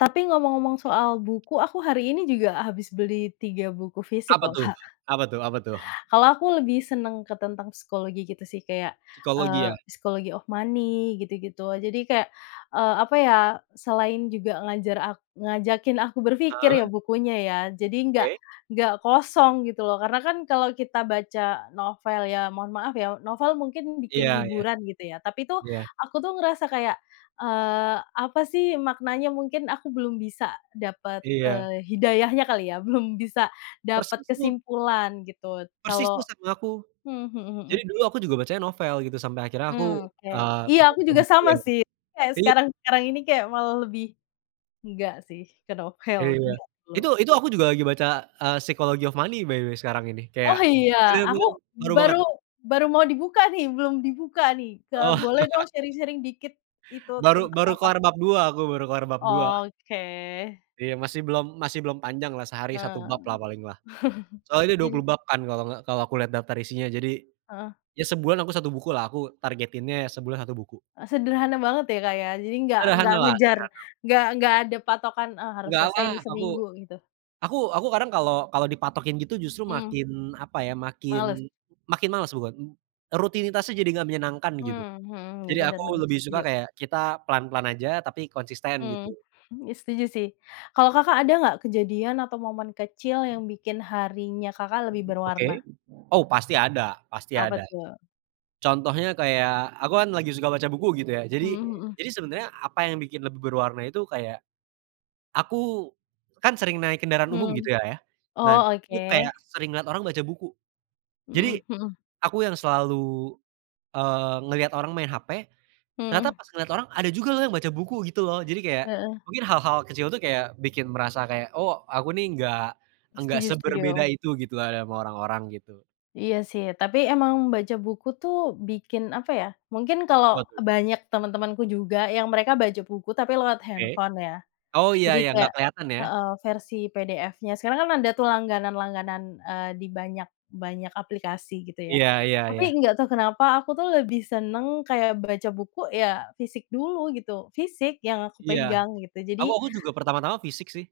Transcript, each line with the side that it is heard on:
left: Tapi ngomong-ngomong soal buku, aku hari ini juga habis beli 3 buku fisik
right: Apa
left: loh,
right: tuh
left: Kak.
right: apa tuh apa tuh?
left: Kalau aku lebih senang ke tentang psikologi gitu sih kayak,
right: Psikologi
left: eee,
right: ya?
left: Psychology of Money, gitu gitu. Jadi kayak, eee, apa ya, selain juga ngajar ak ngajakin aku berpikir ya
right: Heeh.
left: bukunya ya, jadi enggak
right: Oke.
left: enggak kosong gitu loh, karena kan kalau kita baca novel ya, mohon maaf ya, novel mungkin bikin
right: Iya iya.
left: hiburan gitu ya, tapi tuh
right: Iya.
left: aku tuh ngerasa kayak, eee, apa sih maknanya mungkin aku belum bisa dapat,
right: Iya.
left: eee, hidayahnya kali ya, belum bisa dapat
right: Persis tuh
left: kesimpulan gitu
right: Persis tuh
left: kalau
right: sama aku.
left: hmm, mhm mhm.
right: Jadi dulu aku juga bacanya novel gitu sampai akhirnya aku,
left: Hmm, oke.
right: eee,
left: Iya aku
right: baca
left: juga
right: buku
left: sama
right: yang
left: sih, kayak
right: iya.
left: sekarang-sekarang ini kayak malah lebih enggak sih ke novel,
right: Iya.
left: enggak
right: Itu
left: dulu.
right: itu aku juga lagi baca, eee, Psychology of Money by the way sekarang ini, kayak
left: Oh iya,
right: bener
left: aku
right: bener baru banget.
left: baru baru mau dibuka nih, belum dibuka nih. Ke
right: Oh.
left: boleh dong sharing-sharing dikit itu
right: Baru
left: tentang
right: baru
left: apa?
right: kelar bab 2, aku baru kelar bab 2.
left: Oke.
right: Iya, masih belum masih belum panjang lah sehari 1
left: Nah.
right: bab lah paling lah. Soalnya ini dua
left: Jadi
right: puluh bab kan kalau gak kalau aku lihat daftar isinya. Jadi
left: Heeh.
right: ya sebulan aku 1 buku lah aku targetinnya ya sebulan 1 buku.
left: E sederhana banget ya Kak ya, jadi enggak enggak
right: Sederhana lah,
left: ngejar,
right: sederhana.
left: enggak enggak ada patokan, "Ah harus
right: Nggak
left: selesai
right: lah,
left: nih
right: aku
left: seminggu," gitu?
right: aku aku kadang kalau kalau dipatokin gitu justru
left: Hmm.
right: makin, apa ya,
left: Males.
right: makin makin males bukan rutinitasnya jadi gak menyenangkan gitu.
left: Mhm mhm. Iya,
right: Jadi
left: benar
right: aku
left: benar
right: lebih suka
left: setuju.
right: kayak kita pelan-pelan aja tapi konsisten gitu.
left: Hmm, ya setuju sih. Kalau Kakak ada enggak kejadian atau momen kecil yang bikin harinya Kakak lebih berwarna?
right: Oke. Oh pasti ada pasti
left: Apa
right: ada.
left: tuh?
right: Contohnya kayak, aku kan lagi suka baca buku gitu ya, jadi
left: Mhm mhm.
right: jadi sebenarnya apa yang bikin lebih berwarna itu kayak, aku kan sering naik kendaraan umum
left: Hmm.
right: gitu lah ya. Nah,
left: Oh,
right: itu kayak
left: oke.
right: sering lihat orang baca buku, jadi
left: Mhm mhm.
right: aku yang selalu, eee, ngelihat orang main HP ternyata
left: Mhm.
right: pas ngelihat orang ada juga loh yang baca buku gitu loh. Jadi kayak
left: Heeh.
right: mungkin hal-hal kecil itu kayak bikin merasa kayak, "Oh aku nih enggak enggak
left: Setuju
right: seberbeda
left: setuju.
right: itu gitu lah sama orang-orang," gitu.
left: Iya sih, tapi emang baca buku tuh bikin, apa ya, mungkin
right: Apa
left: kalau
right: tuh?
left: banyak teman-temanku juga yang mereka baca buku tapi lewat
right: Oke.
left: handphone ya.
right: Oh iya
left: Jadi
right: iya, gak
left: kayak
right: kelihatan ya?
left: heeh, versi PDF-nya. Sekarang kan ada tuh langganan-langganan, eee, di banyak banyak aplikasi gitu ya.
right: Iya iya
left: Tapi
right: iya.
left: enggak tahu kenapa aku tuh lebih senang kayak baca buku ya fisik dulu gitu, fisik yang aku
right: Iya,
left: pegang gitu. Jadi
right: aku aku juga pertama-tama fisik sih.